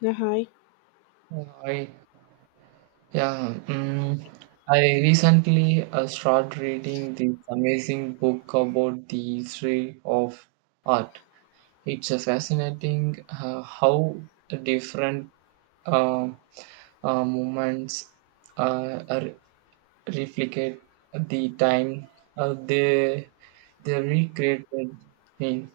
Yeah, hi, I yeah, mm I recently started reading this amazing book about the history of art. It's a fascinating how different uh, movements are replicate the time uh, they they recreated in.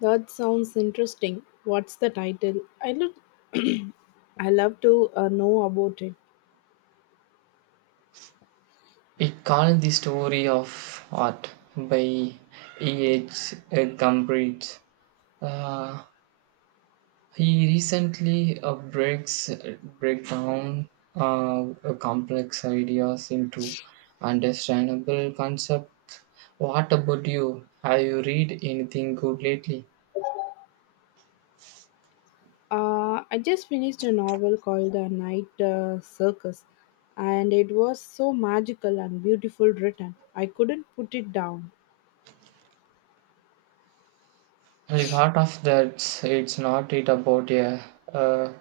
that sounds interesting. What's the title? I look, I love to know about it. It called the story of art by E. H. Gumbridge. He recently breaks break down complex ideas into understandable concepts. What about you? Have you read anything good lately? I just finished a novel called The Night Circus, and it was so magical and beautiful written. I couldn't put it down. Well, if out of that, it's not it about a uh,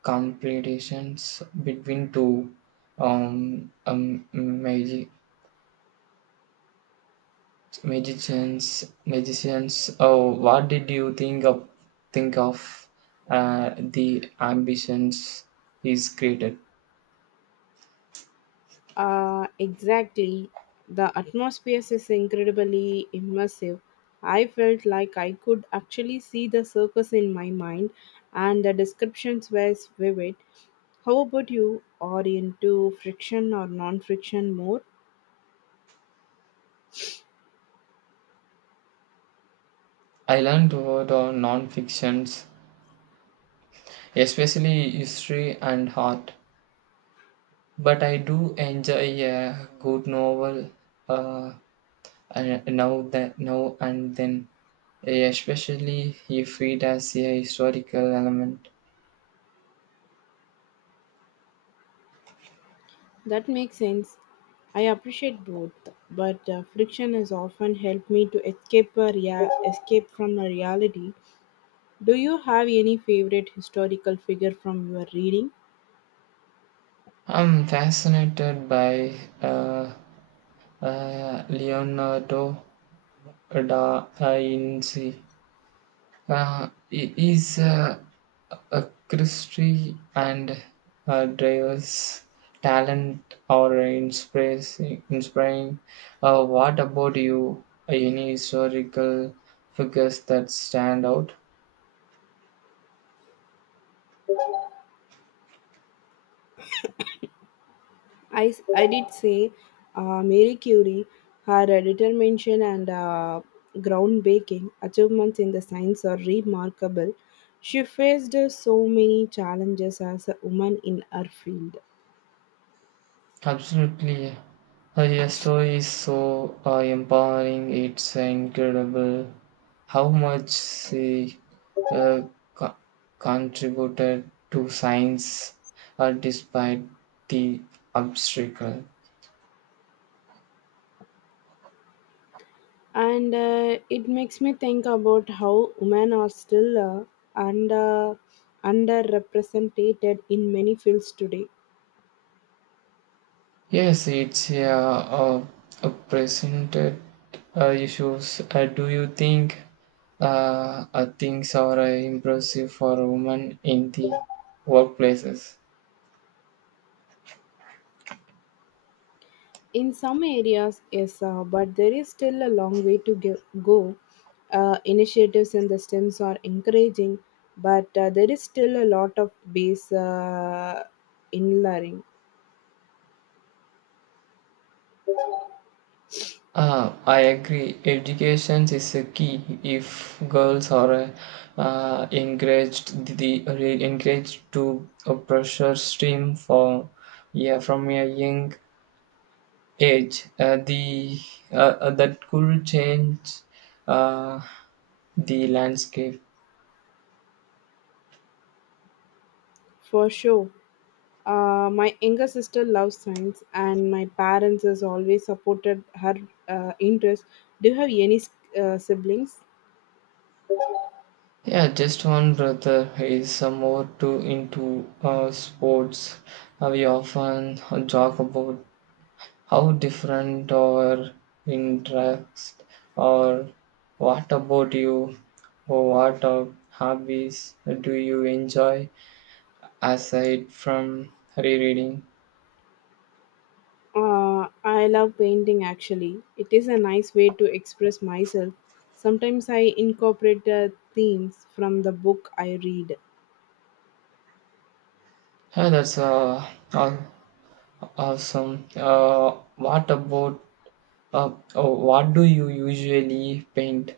competitions between two um, um, magi- Magicians, magicians. Oh, what did you think of? Think of the ambitions is created. Exactly, the atmosphere is incredibly immersive. I felt like I could actually see the circus in my mind, and the descriptions were vivid. How about you? Are into friction or non friction more? I learned about non-fictions, especially history and art. But I do enjoy a good novel uh, now and then, especially if it has a historical element. That makes sense. I appreciate both, but friction has often helped me to escape escape from a reality. Do you have any favorite historical figure from your reading? I'm fascinated by uh, Leonardo Da Vinci is a Christie and Dreyer's talent or inspiring. What about you? Any historical figures that stand out? I did say Mary Curie, her determination and groundbreaking achievements in the science are remarkable. She faced so many challenges as a woman in her field. Absolutely. Your story is so empowering. It's incredible how much she uh, co- contributed to science despite the obstacle. And it makes me think about how women are still under underrepresented in many fields today. Yes, it's uh, presented issues. Do you think things are impressive for women in the workplaces? In some areas yes, but there is still a long way to go. Uh, initiatives in the stems are encouraging, but there is still a lot of base in learning. Ah, I agree. Education is a key. If girls are encouraged to a pressure stream for yeah from a young age, the that could change uh, the landscape. For sure. My younger sister loves science, and my parents has always supported her interest. Do you have any siblings? Yeah, just one brother is more too into sports. We often joke about how different our interests are. What about you? What are hobbies do you enjoy aside from rereading? I love painting actually. It is a nice way to express myself. Sometimes I incorporate themes from the book I read. Yeah, that's aw- awesome. What about oh, what do you usually paint?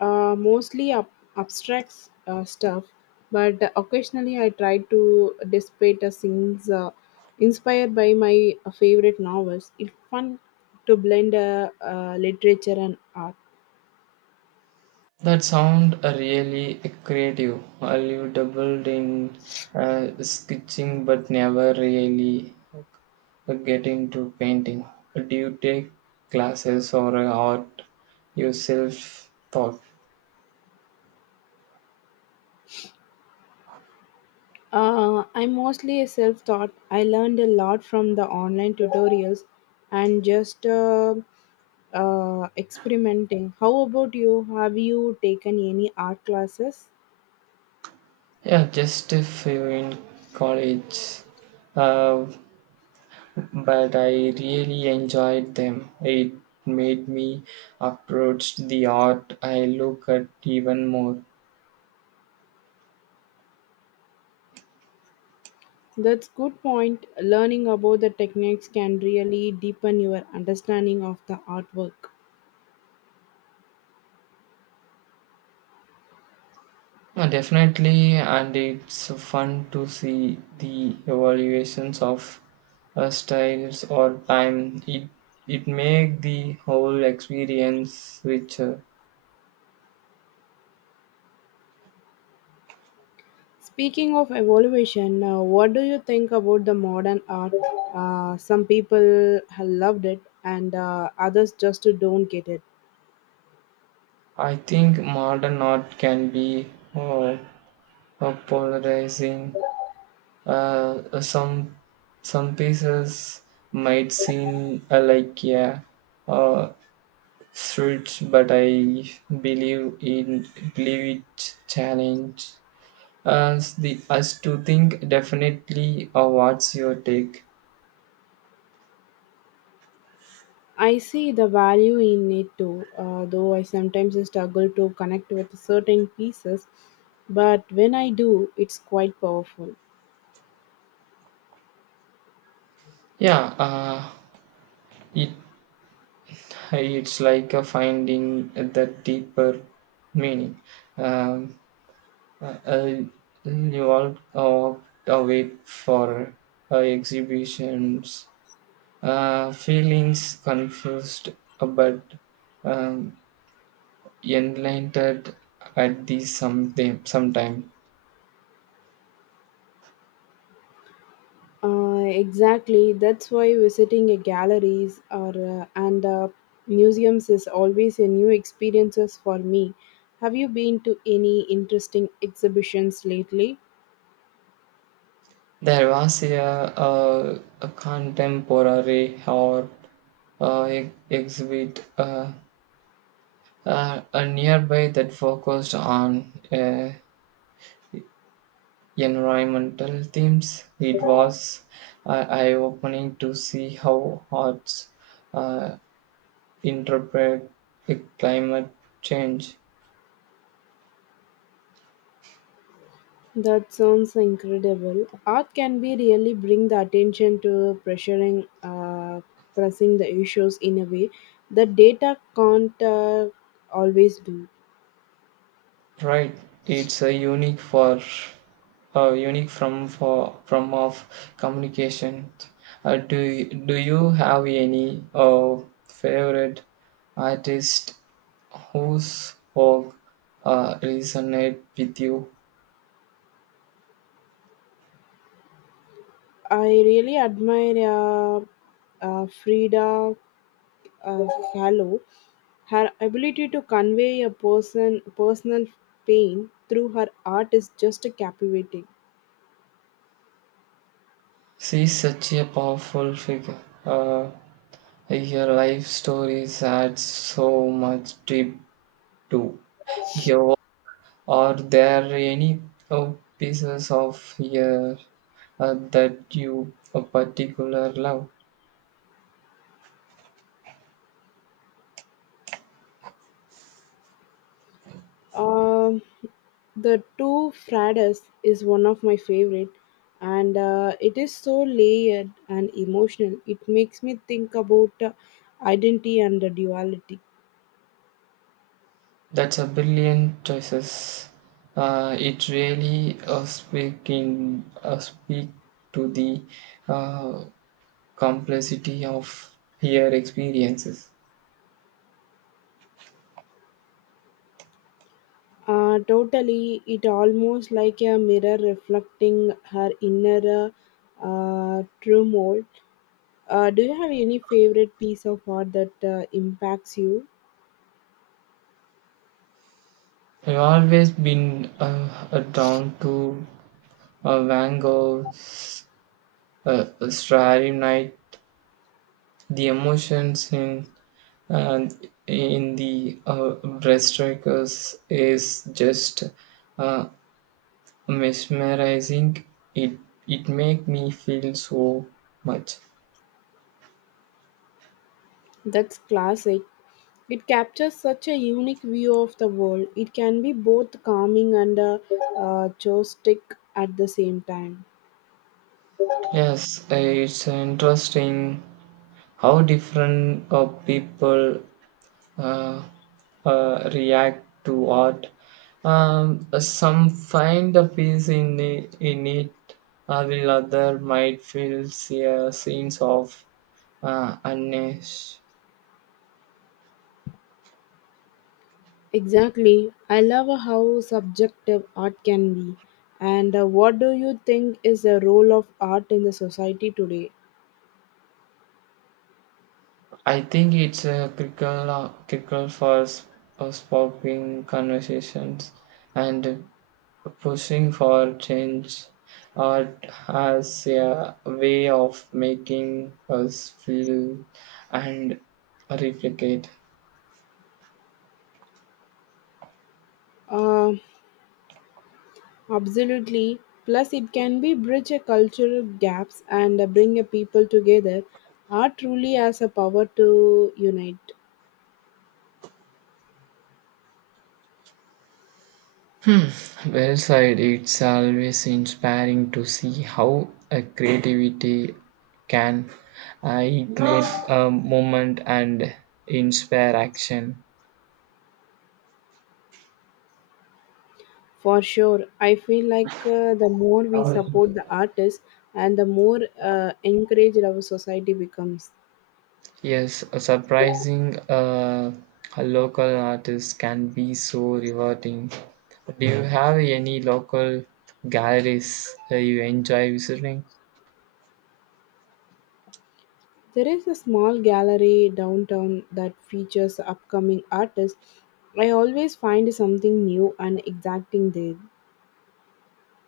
Mostly up, abstract stuff, but occasionally I try to dissipate a scenes inspired by my favorite novels. It's fun to blend literature and art. That sound really creative. You doubled in sketching, but never really get into painting? Do you take classes or art yourself thought? I'm mostly a self taught. I learned a lot from the online tutorials and just experimenting. How about you? Have you taken any art classes? Yeah, just a few in college. Uh, but I really enjoyed them. It made me approach the art I look at even more. That's good point. Learning about the techniques can really deepen your understanding of the artwork. Definitely, and it's fun to see the evaluations of styles or time. It make the whole experience richer. Speaking of evaluation, what do you think about the modern art? Some people have loved it, and others just don't get it. I think modern art can be uh, polarizing. Uh, uh, some some pieces might seem like yeah, uh, fruits, but I believe in believe it challenge us to think definitely. What's your take? I see the value in it too, though I sometimes struggle to connect with certain pieces. But when I do, it's quite powerful. Yeah, it it's like finding the deeper meaning. um, uh, uh, you all walked away for exhibitions feelings confused, but um, enlightened at the sometime. Exactly. That's why visiting a galleries or and museums is always a new experiences for me. Have you been to any interesting exhibitions lately? There was a contemporary or exhibit nearby that focused on environmental themes. It was eye-opening to see how arts uh, interpret climate change. That sounds incredible. Art can be really bring the attention to pressuring, pressing the issues in a way that data can't always do. Right, it's a unique for unique from for from of communication. Do you have any favorite artist whose work resonate with you? I really admire Frida uh, Kahlo, her ability to convey a person personal pain through her art is just captivating. She is such a powerful figure. Uh, Her life stories add so much deep to your work. Are there any uh, pieces of your that you a particular love? Um, the two Fridas is one of my favorite, and it is so layered and emotional. It makes me think about identity and the duality. That's a brilliant choices. It really speak to the uh, complexity of her experiences. Totally, it almost like a mirror reflecting her inner turmoil. Do you have any favorite piece of art that impacts you? I've always been drawn to Van Gogh's Starry Night, the emotions in and in the Breaststrikers is just uh, mesmerizing. It it make me feel so much. That's classic. It captures such a unique view of the world. It can be both calming and joystick at the same time. Yes, it's interesting how different people uh, react to art. Some find a peace in it, while other might feel a sense of unrest. Exactly. I love how subjective art can be. And what do you think is the role of art in the society today? I think it's a critical, critical for sparking conversations and pushing for change. Art has a way of making us feel and replicate. Um, Absolutely. Plus, it can be bridge a cultural gaps and bring a people together. Art truly has a power to unite. Hmm. Well said. It's always inspiring to see how a creativity can ignite a moment and inspire action. For sure, I feel like the more we support the artists and the more encouraged our society becomes. Yes, a surprising a local artist can be so rewarding. Do you have any local galleries you enjoy visiting? There is a small gallery downtown that features upcoming artists. I always find something new and exciting there.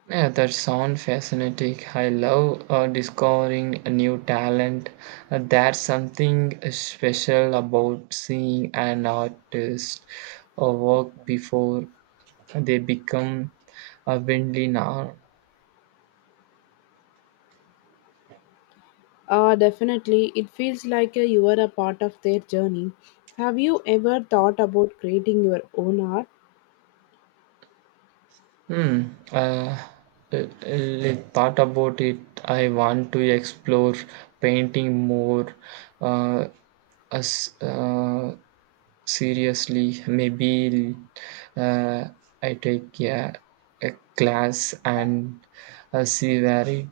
Yeah, that sounds fascinating. I love discovering a new talent. There's something special about seeing an artist work before they become a widely known. Definitely, it feels like you are a part of their journey. Have you ever thought about creating your own art? Hmm. Uh, Thought about it. I want to explore painting more. Uh, as Seriously, maybe uh, I take a class and see where it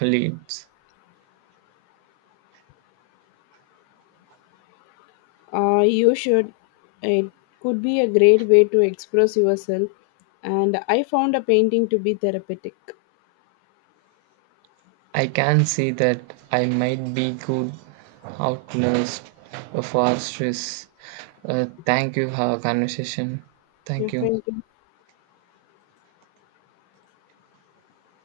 leads. You should. It could be a great way to express yourself, and I found a painting to be therapeutic. I can see that I might be good outlast for stress. Thank you for our conversation. Yeah, Thank you. thank you.